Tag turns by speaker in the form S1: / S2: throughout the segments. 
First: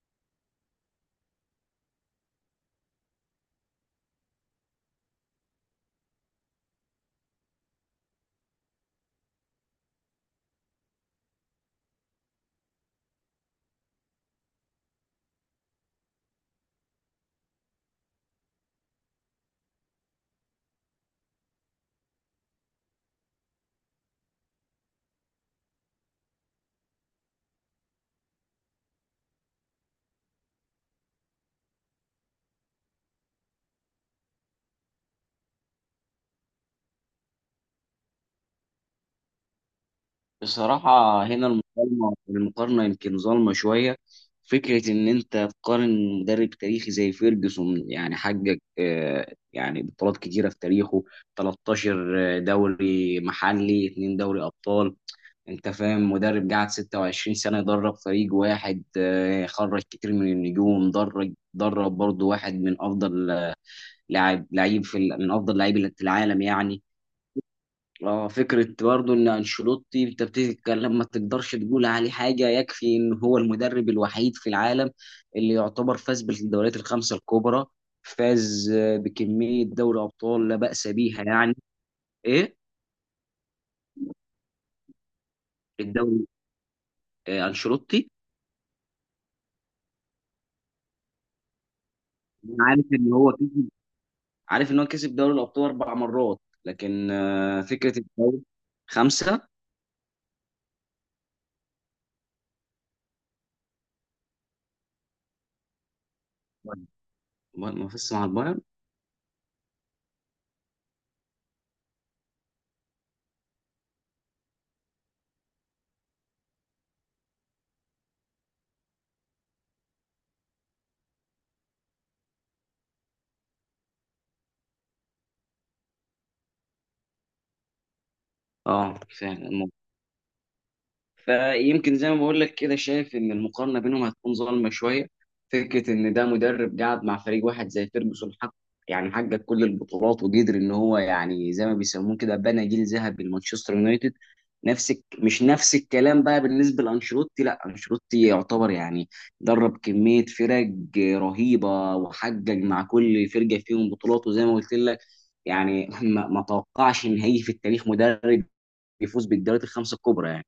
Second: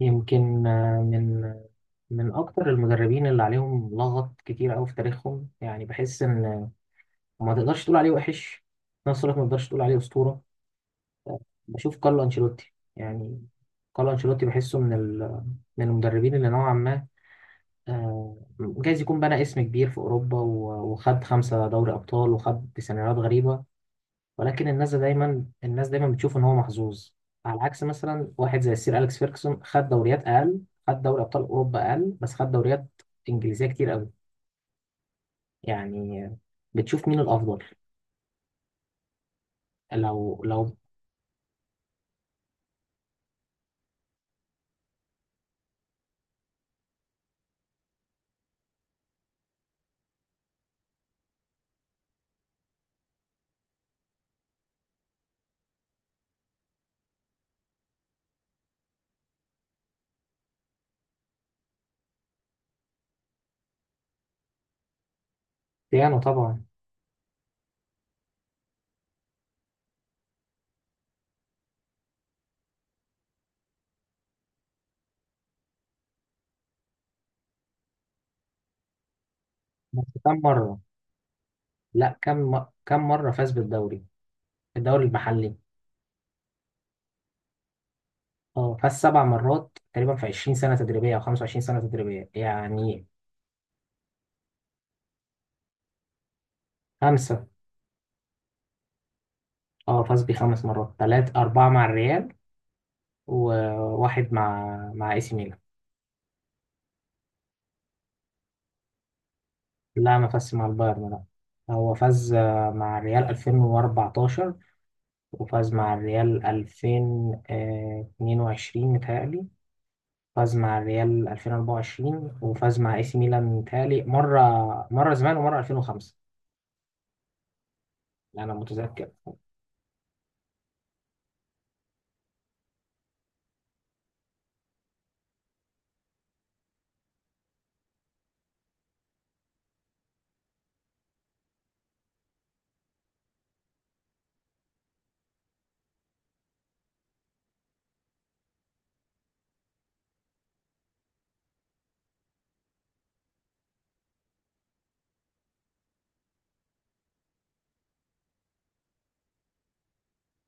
S1: يمكن من اكتر المدربين اللي عليهم لغط كتير قوي في تاريخهم، يعني بحس ان ما تقدرش تقول عليه وحش، في نفس الوقت ما تقدرش تقول عليه اسطوره. بشوف كارلو انشيلوتي، يعني كارلو انشيلوتي بحسه من المدربين اللي نوعا ما، جايز يكون بنى اسم كبير في اوروبا وخد خمسه دوري ابطال، وخد سيناريوهات غريبه. ولكن الناس دايما بتشوف ان هو محظوظ. على عكس مثلا واحد زي السير اليكس فيركسون، خد دوريات اقل، خد دوري ابطال اوروبا اقل، بس خد دوريات انجليزيه كتير قوي. يعني بتشوف مين الافضل؟ لو.
S2: بصراحة هنا المقارنة يمكن ظالمة شوية. فكرة إن أنت تقارن مدرب تاريخي زي فيرجسون، يعني حقق يعني بطولات كتيرة في تاريخه، 13 دوري محلي، 2 دوري أبطال. أنت فاهم؟ مدرب قعد 26 سنة يدرب فريق واحد، خرج كتير من النجوم، درب برضه واحد من أفضل لاعب لعيب في ال- من أفضل لعيبة
S1: بيانو
S2: العالم
S1: طبعا.
S2: يعني. اه، فكرة برضو ان انشيلوتي انت بتتكلم، ما تقدرش تقول عليه حاجة. يكفي ان هو المدرب الوحيد في العالم اللي يعتبر فاز بالدوريات الخمسة الكبرى، فاز بكمية دوري
S1: بس كم
S2: ابطال لا
S1: مره؟
S2: بأس بيها يعني.
S1: لا،
S2: ايه،
S1: كم مره فاز بالدوري؟ الدوري المحلي.
S2: الدوري، انشيلوتي.
S1: اه، فاز سبع مرات تقريبا في 20 سنه تدريبيه او 25 سنه تدريبيه
S2: أنا
S1: يعني.
S2: عارف ان هو كسب دوري الابطال 4 مرات. لكن
S1: خمسه.
S2: فكرة الدوري، 5.
S1: اه، فاز بخمس مرات، ثلاث اربعه مع الريال، وواحد مع اي سي ميلان.
S2: ما فزش مع البايرن.
S1: لا، ما فازش مع البايرن، لا. هو فاز، مع الريال 2014، وفاز مع الريال 2022 متهيألي، فاز مع الريال 2024، وفاز مع اي سي ميلان متهيألي مرة زمان، ومرة 2005، أنا
S2: اه
S1: متذكر.
S2: فعلا. فيمكن زي ما بقول لك كده، شايف ان المقارنه بينهم هتكون ظالمه شويه. فكره ان ده مدرب قاعد مع فريق واحد زي فيرجسون حق، يعني حقق كل البطولات وقدر ان هو يعني زي ما بيسموه كده بنى جيل ذهبي لمانشستر يونايتد. مش نفس الكلام بقى بالنسبه لانشيلوتي. لا، انشيلوتي يعتبر يعني درب كميه فرق رهيبه وحقق مع كل فرقه فيهم بطولات، وزي ما قلت لك يعني ما توقعش ان هيجي في التاريخ مدرب يفوز بالدوريات الخمسه الكبرى يعني.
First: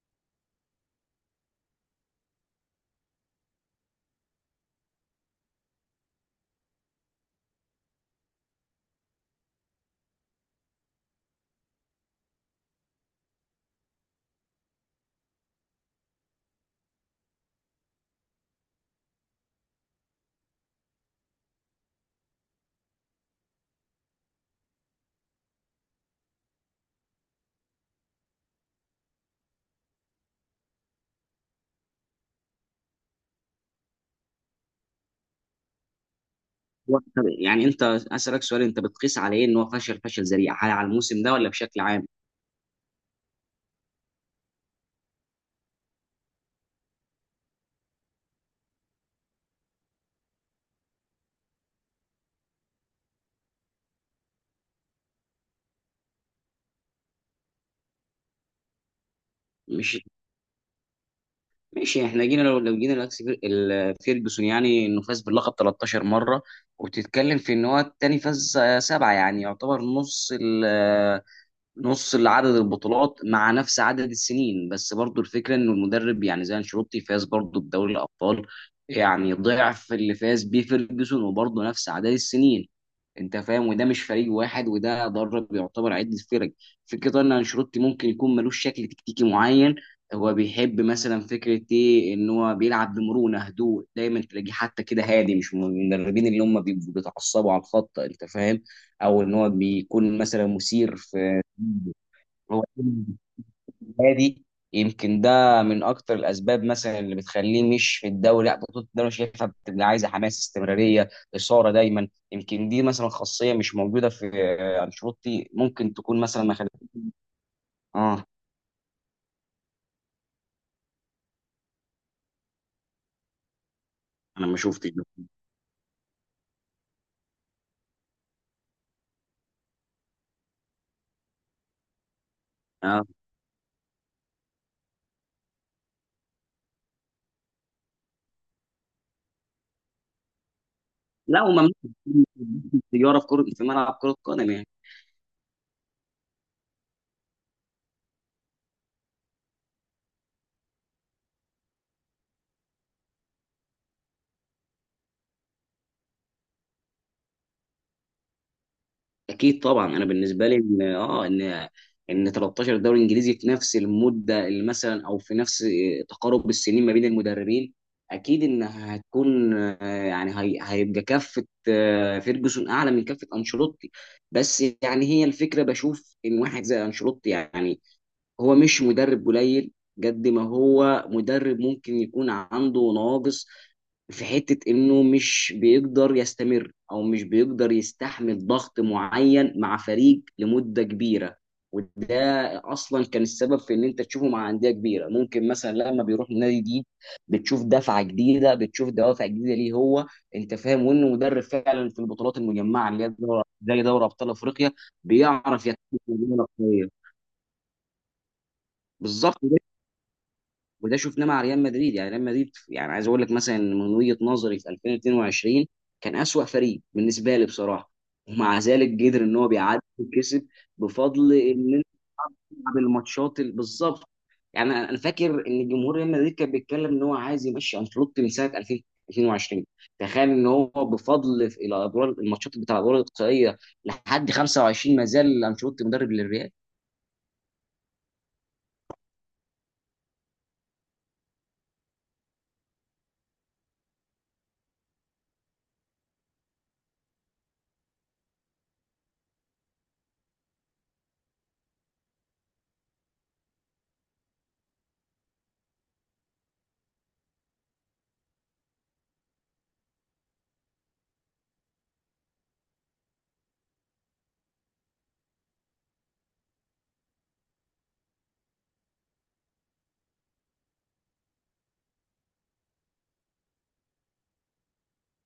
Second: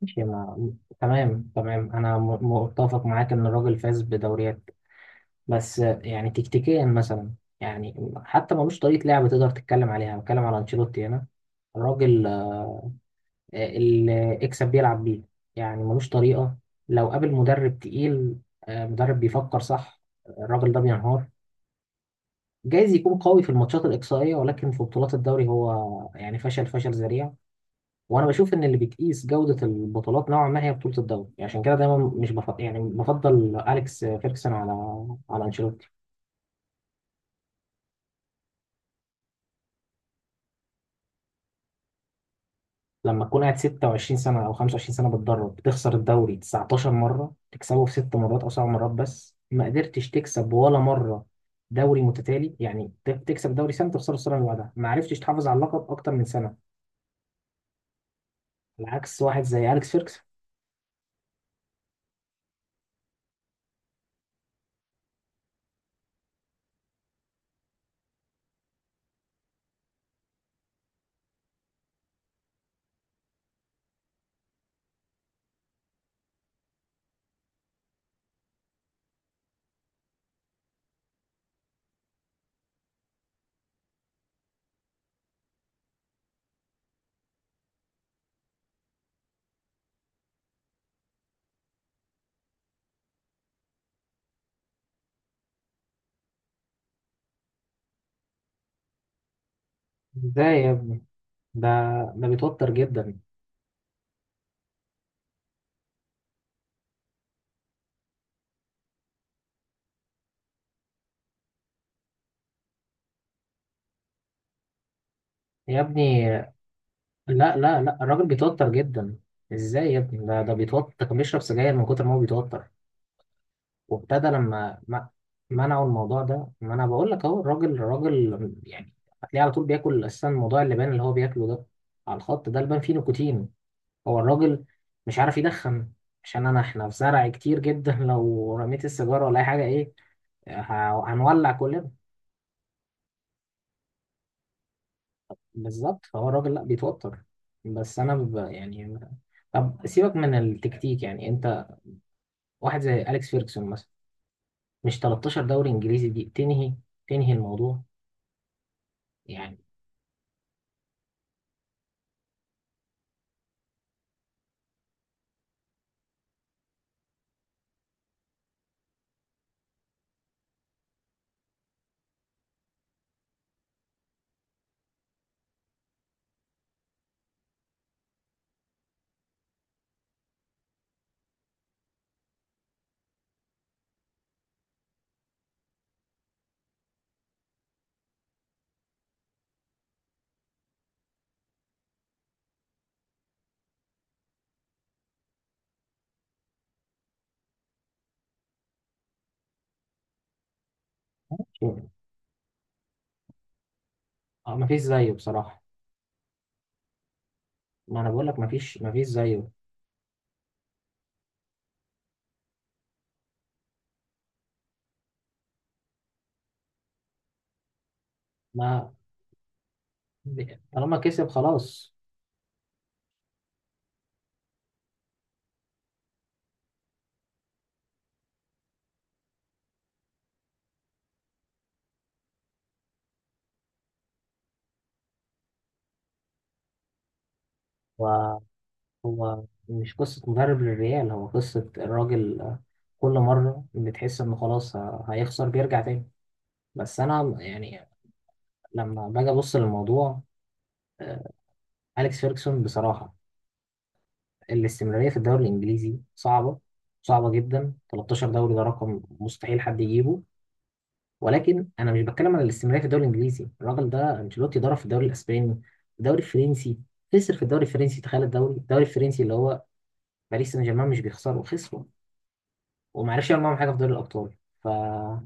S1: ماشي، ما... تمام تمام، أنا متفق معاك إن الراجل فاز بدوريات. بس يعني تكتيكيا مثلا، يعني حتى ملوش طريقة لعب تقدر تتكلم عليها. بتكلم على أنشيلوتي هنا، الراجل اللي اكسب بيلعب بيه. يعني ملوش طريقة. لو قابل مدرب تقيل، مدرب بيفكر صح، الراجل ده بينهار. جايز يكون قوي في الماتشات الإقصائية، ولكن في بطولات الدوري هو يعني فشل فشل ذريع. وأنا بشوف إن اللي بتقيس جودة البطولات نوعا ما هي بطولة الدوري، عشان كده دايما مش بفضل، يعني بفضل أليكس فيركسون على أنشيلوتي.
S2: هو يعني انت اسالك سؤال، انت بتقيس على ايه ان هو فشل فشل ذريع؟ هل على الموسم ده ولا بشكل عام؟
S1: لما تكون قاعد 26 سنة أو 25 سنة بتدرب، بتخسر الدوري 19 مرة، تكسبه في ست مرات أو سبع مرات، بس ما قدرتش تكسب ولا مرة دوري متتالي. يعني تكسب دوري سنة، تخسره السنة اللي بعدها، ما عرفتش تحافظ على اللقب أكتر من سنة، على عكس واحد زي أليكس
S2: مش
S1: فيركس.
S2: ماشي. احنا جينا، لو جينا فيرجسون، يعني انه فاز باللقب 13 مره، وبتتكلم في ان هو التاني فاز 7، يعني يعتبر نص عدد البطولات مع نفس عدد السنين. بس برضو الفكره ان المدرب يعني زي انشيلوتي فاز برضو بدوري الابطال يعني ضعف اللي فاز بيه فيرجسون، وبرضو نفس عدد السنين. انت فاهم؟ وده مش فريق واحد، وده درب يعتبر عده فرق. فكره ان انشيلوتي ممكن يكون ملوش شكل تكتيكي معين. هو بيحب مثلا فكره ايه؟ ان هو بيلعب بمرونه، هدوء، دايما تلاقيه حتى كده هادي، مش من المدربين اللي هم بيبقوا بيتعصبوا على الخط. انت فاهم؟ او ان هو بيكون
S1: ده
S2: مثلا
S1: يا
S2: مثير.
S1: ابني، ده ده
S2: هو
S1: بيتوتر جدا.
S2: هادي. يمكن ده من اكتر الاسباب مثلا اللي بتخليه مش في الدوري، لا بطوله الدوري شايفها بتبقى عايزه حماس، استمراريه، اثاره دايما. يمكن دي مثلا خاصيه مش موجوده في انشيلوتي،
S1: يا
S2: ممكن تكون
S1: ابني،
S2: مثلا ما خدت.
S1: لا لا لا،
S2: اه
S1: الراجل بيتوتر جدا. ازاي يا ابني، ده بيتوتر، كان بيشرب سجاير من كتر ما هو بيتوتر. وابتدى
S2: انا ما
S1: لما
S2: شفتش ده.
S1: منعوا الموضوع ده. ما انا بقول لك اهو، الراجل يعني هتلاقيه على طول بياكل، اساسا موضوع اللبان اللي هو بياكله ده على الخط، ده لبان فيه
S2: آه.
S1: نيكوتين. هو الراجل مش عارف يدخن، عشان احنا في زرع كتير جدا لو رميت السيجاره ولا اي حاجه، ايه،
S2: لا،
S1: هنولع
S2: وممنوع
S1: كلنا.
S2: تجاره في كره، في ملعب كره قدم.
S1: بالظبط. فهو الراجل لا بيتوتر. بس انا يعني طب سيبك من التكتيك، يعني انت واحد زي اليكس فيرجسون مثلا، مش 13 دوري انجليزي دي تنهي الموضوع يعني؟
S2: اكيد طبعا. انا بالنسبه لي ان اه ان 13 دوري انجليزي في نفس المده اللي مثلا او في نفس تقارب السنين ما بين المدربين، اكيد ان هتكون هيبقى كفه فيرجسون اعلى من كفه انشيلوتي. بس يعني هي الفكره بشوف ان واحد زي انشيلوتي يعني هو مش مدرب قليل. قد ما هو مدرب ممكن يكون عنده نواقص في حتة انه مش بيقدر يستمر، او مش بيقدر يستحمل ضغط معين مع فريق لمدة كبيرة، وده اصلا كان السبب في ان انت تشوفه مع انديه كبيره. ممكن مثلا لما بيروح نادي جديد، بتشوف دفعه جديده، بتشوف دوافع جديده ليه هو. انت فاهم؟ وانه مدرب فعلا في البطولات المجمعه اللي هي دوري زي دوري ابطال
S1: اه،
S2: افريقيا
S1: مفيش زيه بصراحة.
S2: بيعرف يتحكم في الأندية الأقوية.
S1: ما انا بقول لك مفيش
S2: بالظبط.
S1: زيه.
S2: وده شفناه مع ريال مدريد. يعني ريال مدريد يعني عايز اقول لك مثلا إن من وجهة نظري في 2022 كان أسوأ فريق بالنسبة لي بصراحة، ومع
S1: ما
S2: ذلك قدر ان هو بيعدي وكسب.
S1: طالما كسب
S2: بفضل ان انت
S1: خلاص.
S2: تلعب الماتشات بالظبط. يعني انا فاكر ان جمهور ريال مدريد كان بيتكلم ان هو عايز يمشي انشيلوتي من سنة 2022. تخيل ان هو بفضل في الادوار الماتشات بتاع الادوار الاقصائية لحد 25 ما زال انشيلوتي مدرب للريال.
S1: هو هو مش قصة مدرب للريال، هو قصة الراجل، كل مرة بتحس انه خلاص هيخسر، بيرجع تاني. بس انا يعني لما باجي ابص للموضوع، آه، اليكس فيرجسون بصراحة، الاستمرارية في الدوري الانجليزي صعبة صعبة جدا، 13 دوري ده رقم مستحيل حد يجيبه. ولكن انا مش بتكلم على الاستمراريه في الدوري الانجليزي. الراجل ده انشيلوتي ضرب في الدوري الاسباني، الدوري الفرنسي، خسر في الدوري الفرنسي. تخيل الدوري الفرنسي اللي هو باريس سان جيرمان، مش بيخسره، خسره، وما عرفش يعمل معاهم حاجه في دوري الابطال. ف هو.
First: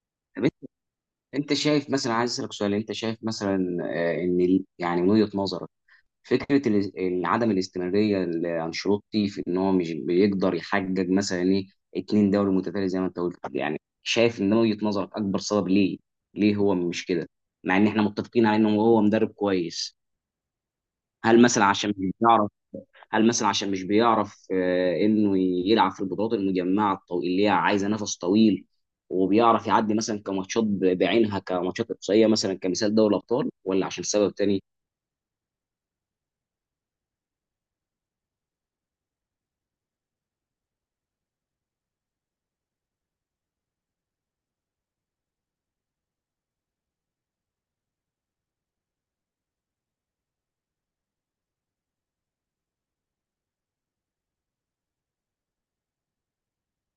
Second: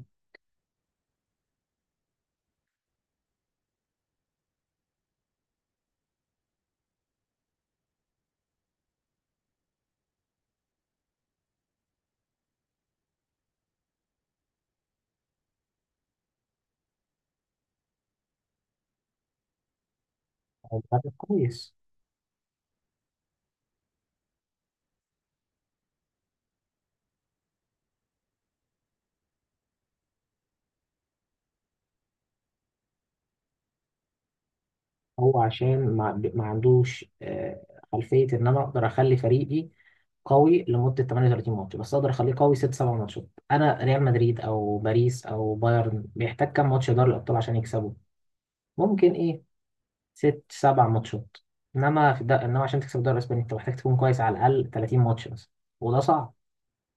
S2: انت شايف مثلا؟ عايز اسالك سؤال، انت شايف مثلا ان يعني من وجهه نظرك فكره عدم الاستمراريه لانشيلوتي في ان هو مش بيقدر يحقق مثلا ايه 2 دوري متتالي زي ما انت قلت؟ يعني شايف ان من وجهه نظرك اكبر سبب ليه؟ ليه هو مش كده مع ان احنا متفقين على انه هو مدرب كويس؟
S1: مدرب
S2: هل مثلا
S1: كويس.
S2: عشان مش بيعرف هل مثلا عشان مش بيعرف انه يلعب في البطولات المجمعه اللي هي عايزه نفس طويل، وبيعرف يعدي مثلا كماتشات بعينها، كماتشات اقصائيه مثلا كمثال دوري الابطال؟ ولا عشان سبب تاني؟
S1: هو عشان ما عندوش، خلفيه ان انا اقدر اخلي فريقي قوي لمده 38 ماتش. بس اقدر اخليه قوي 6 7 ماتشات. انا ريال مدريد او باريس او بايرن بيحتاج كام ماتش دوري الابطال عشان يكسبه؟ ممكن ايه، ست سبع ماتشات. انما في ده انما عشان تكسب الدوري الاسباني، انت محتاج تكون كويس على الاقل 30 ماتش مثلا، وده صعب.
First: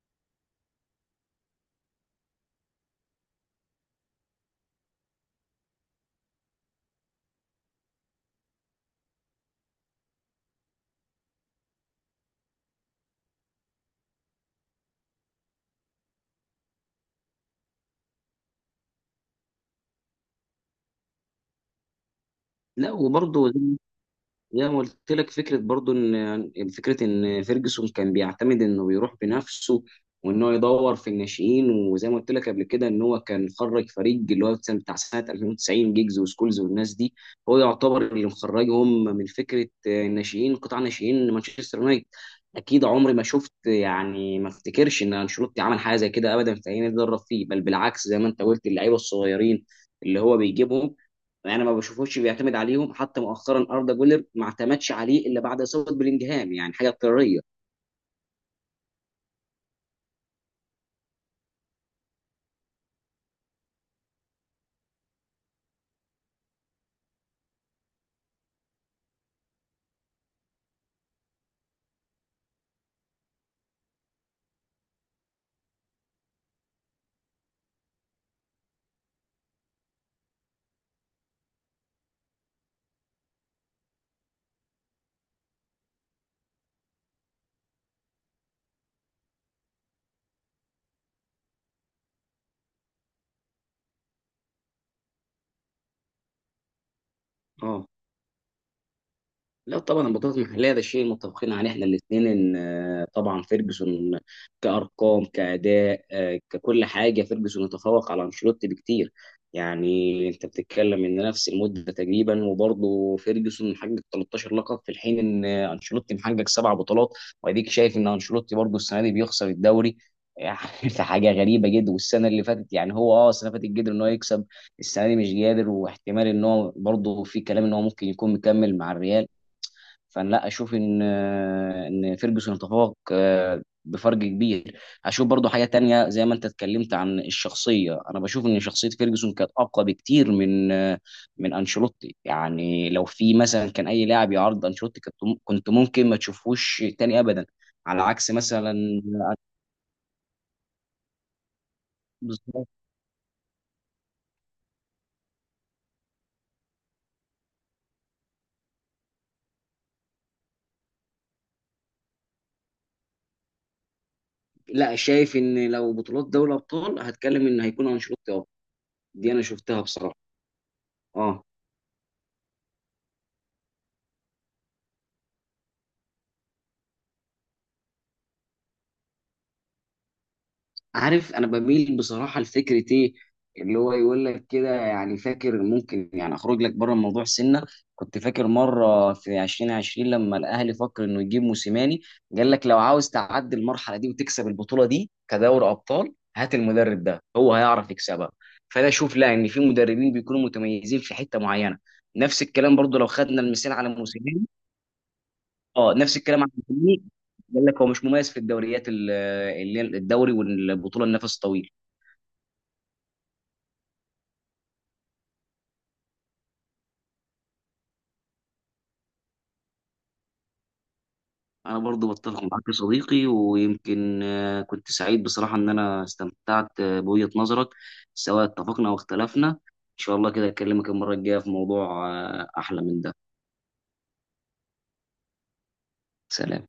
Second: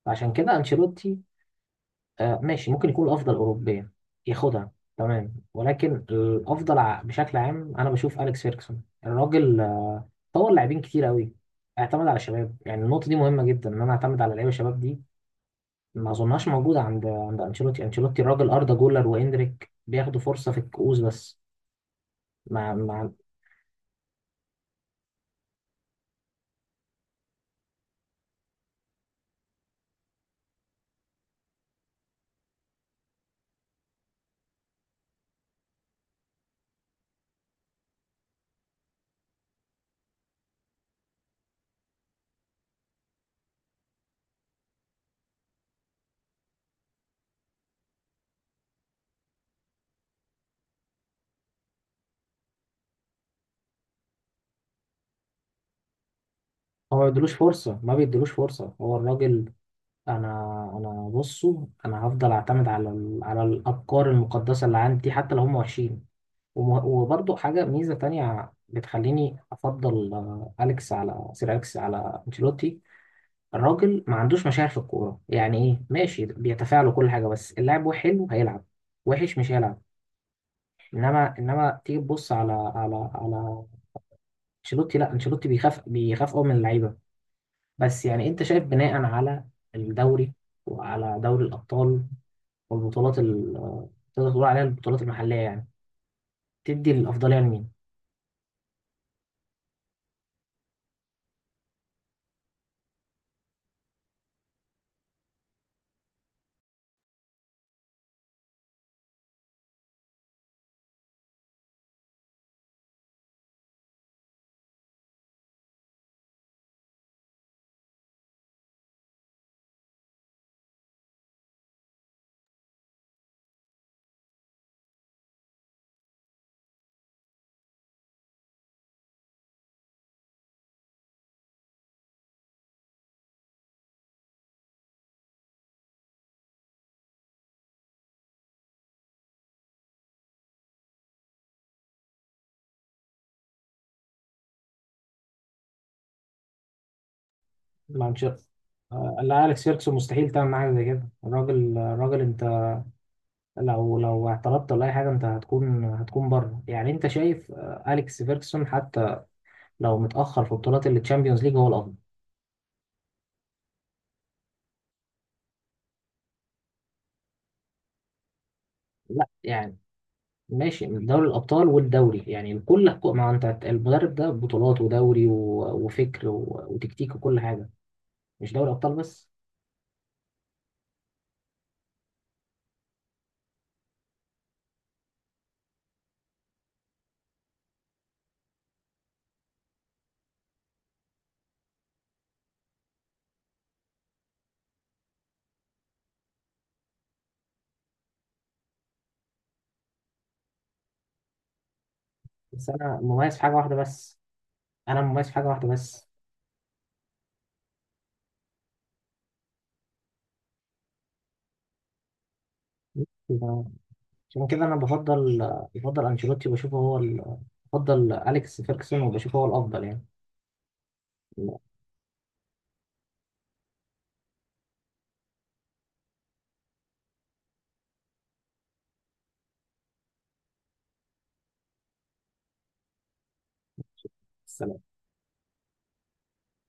S1: فعشان كده انشيلوتي، ماشي ممكن يكون الافضل اوروبيا، ياخدها. تمام. ولكن الافضل بشكل عام انا بشوف اليكس فيركسون. الراجل طور لاعبين كتير قوي، اعتمد على الشباب. يعني النقطه دي مهمه جدا، ان انا اعتمد على لعيبه الشباب. دي ما اظنهاش موجوده عند انشيلوتي. انشيلوتي الراجل اردا جولر واندريك بياخدوا فرصه في الكؤوس بس. ما
S2: لا
S1: ما
S2: وبرضه، زي ما قلت لك فكره برضو ان يعني فكره ان فيرجسون كان بيعتمد انه بيروح بنفسه وان هو يدور في الناشئين. وزي ما قلت لك قبل كده ان هو كان خرج فريق اللي هو بتاع سنه 2090، جيجز وسكولز والناس دي. هو يعتبر اللي مخرجهم من فكره الناشئين، قطاع ناشئين مانشستر يونايتد. اكيد عمري ما شفت يعني، ما افتكرش ان انشيلوتي عمل حاجه زي كده ابدا في اي نادي درب فيه. بل بالعكس زي ما انت قلت اللعيبه الصغيرين اللي هو بيجيبهم، يعني ما بشوفوش بيعتمد عليهم. حتى مؤخرا اردا جولر ما اعتمدش عليه الا بعد اصابه بلينجهام، يعني حاجه
S1: هو ما بيدلوش
S2: اضطراريه.
S1: فرصه، ما بيدلوش فرصه، هو الراجل. انا انا بصوا، هفضل اعتمد على على الافكار المقدسه اللي عندي، حتى لو هم وحشين. وبرضه حاجه ميزه تانية بتخليني افضل اليكس على سير اليكس على انشيلوتي. الراجل ما عندوش مشاعر في الكوره. يعني ايه، ماشي بيتفاعل وكل حاجه، بس اللاعب هو حلو هيلعب، وحش مش هيلعب. انما تيجي تبص على على انشيلوتي. لا، انشيلوتي بيخاف، بيخاف قوي من اللعيبه. بس يعني انت شايف، بناء على الدوري، وعلى دوري الابطال، والبطولات تقدر تقول عليها البطولات المحلية يعني، تدي الأفضلية لمين؟
S2: اه لا، طبعا البطولات المحليه ده شيء متفقين عليه احنا الاثنين. ان طبعا فيرجسون كارقام، كاداء، ككل حاجه، فيرجسون يتفوق على انشيلوتي بكتير. يعني انت بتتكلم ان نفس المده تقريبا وبرضه فيرجسون محقق 13 لقب في الحين ان انشيلوتي محقق 7 بطولات، واديك شايف ان انشيلوتي برضه السنه دي بيخسر الدوري. يعني حاجه غريبه جدا. والسنه اللي فاتت يعني هو اه السنه اللي فاتت قدر ان هو يكسب. السنه دي مش قادر، واحتمال ان هو برضه في كلام ان هو ممكن يكون مكمل مع الريال. فانا لا اشوف ان فيرجسون تفوق بفرق كبير. اشوف برضو حاجه تانية زي ما انت اتكلمت عن الشخصيه. انا بشوف ان شخصيه فيرجسون كانت اقوى بكتير من من انشيلوتي. يعني لو في مثلا كان اي لاعب يعرض انشيلوتي، كنت ممكن ما تشوفوش تاني ابدا، على عكس
S1: مانشستر.
S2: مثلا.
S1: لا، أليكس فيركسون مستحيل تعمل معاه زي كده. الراجل أنت،
S2: بالظبط.
S1: لو اعترضت ولا أي حاجة، أنت هتكون بره. يعني أنت شايف أليكس فيركسون، حتى لو متأخر في بطولات التشامبيونز ليج، هو الأفضل.
S2: لا شايف ان لو بطولات دوري ابطال هتكلم ان هيكون انشيلوتي افضل.
S1: لا
S2: دي انا
S1: يعني،
S2: شفتها بصراحه.
S1: ماشي، من دوري
S2: اه
S1: الأبطال والدوري يعني، كل ما أنت المدرب ده بطولات ودوري وفكر وتكتيك وكل حاجة، مش دوري أبطال بس.
S2: عارف انا بميل بصراحه لفكره ايه؟ اللي هو يقول لك كده، يعني فاكر ممكن يعني اخرج لك بره الموضوع سنه. كنت فاكر مره في 2020 لما الاهلي فكر انه يجيب موسيماني، قال لك لو عاوز تعدي المرحله دي وتكسب البطوله دي كدوري ابطال هات المدرب ده، هو هيعرف يكسبها. فانا اشوف لا، ان في مدربين بيكونوا متميزين في حته معينه. نفس
S1: بس
S2: الكلام برضو
S1: أنا
S2: لو
S1: مميز
S2: خدنا
S1: في حاجة
S2: المثال
S1: واحدة
S2: على
S1: بس.
S2: موسيماني.
S1: أنا مميز في حاجة واحدة
S2: اه،
S1: بس.
S2: نفس الكلام على موسيماني. قال لك هو مش مميز في الدوريات اللي هي الدوري والبطوله النفس الطويل.
S1: يبقى، عشان كده انا بفضل انشيلوتي وبشوفه هو بفضل اليكس فيركسون وبشوفه هو الافضل يعني.
S2: انا برضو بتفق معاك يا صديقي. ويمكن كنت سعيد بصراحة ان انا استمتعت بوجهة نظرك، سواء اتفقنا او اختلفنا. ان شاء الله كده اكلمك المرة الجاية في موضوع احلى من ده.
S1: السلام.
S2: سلام.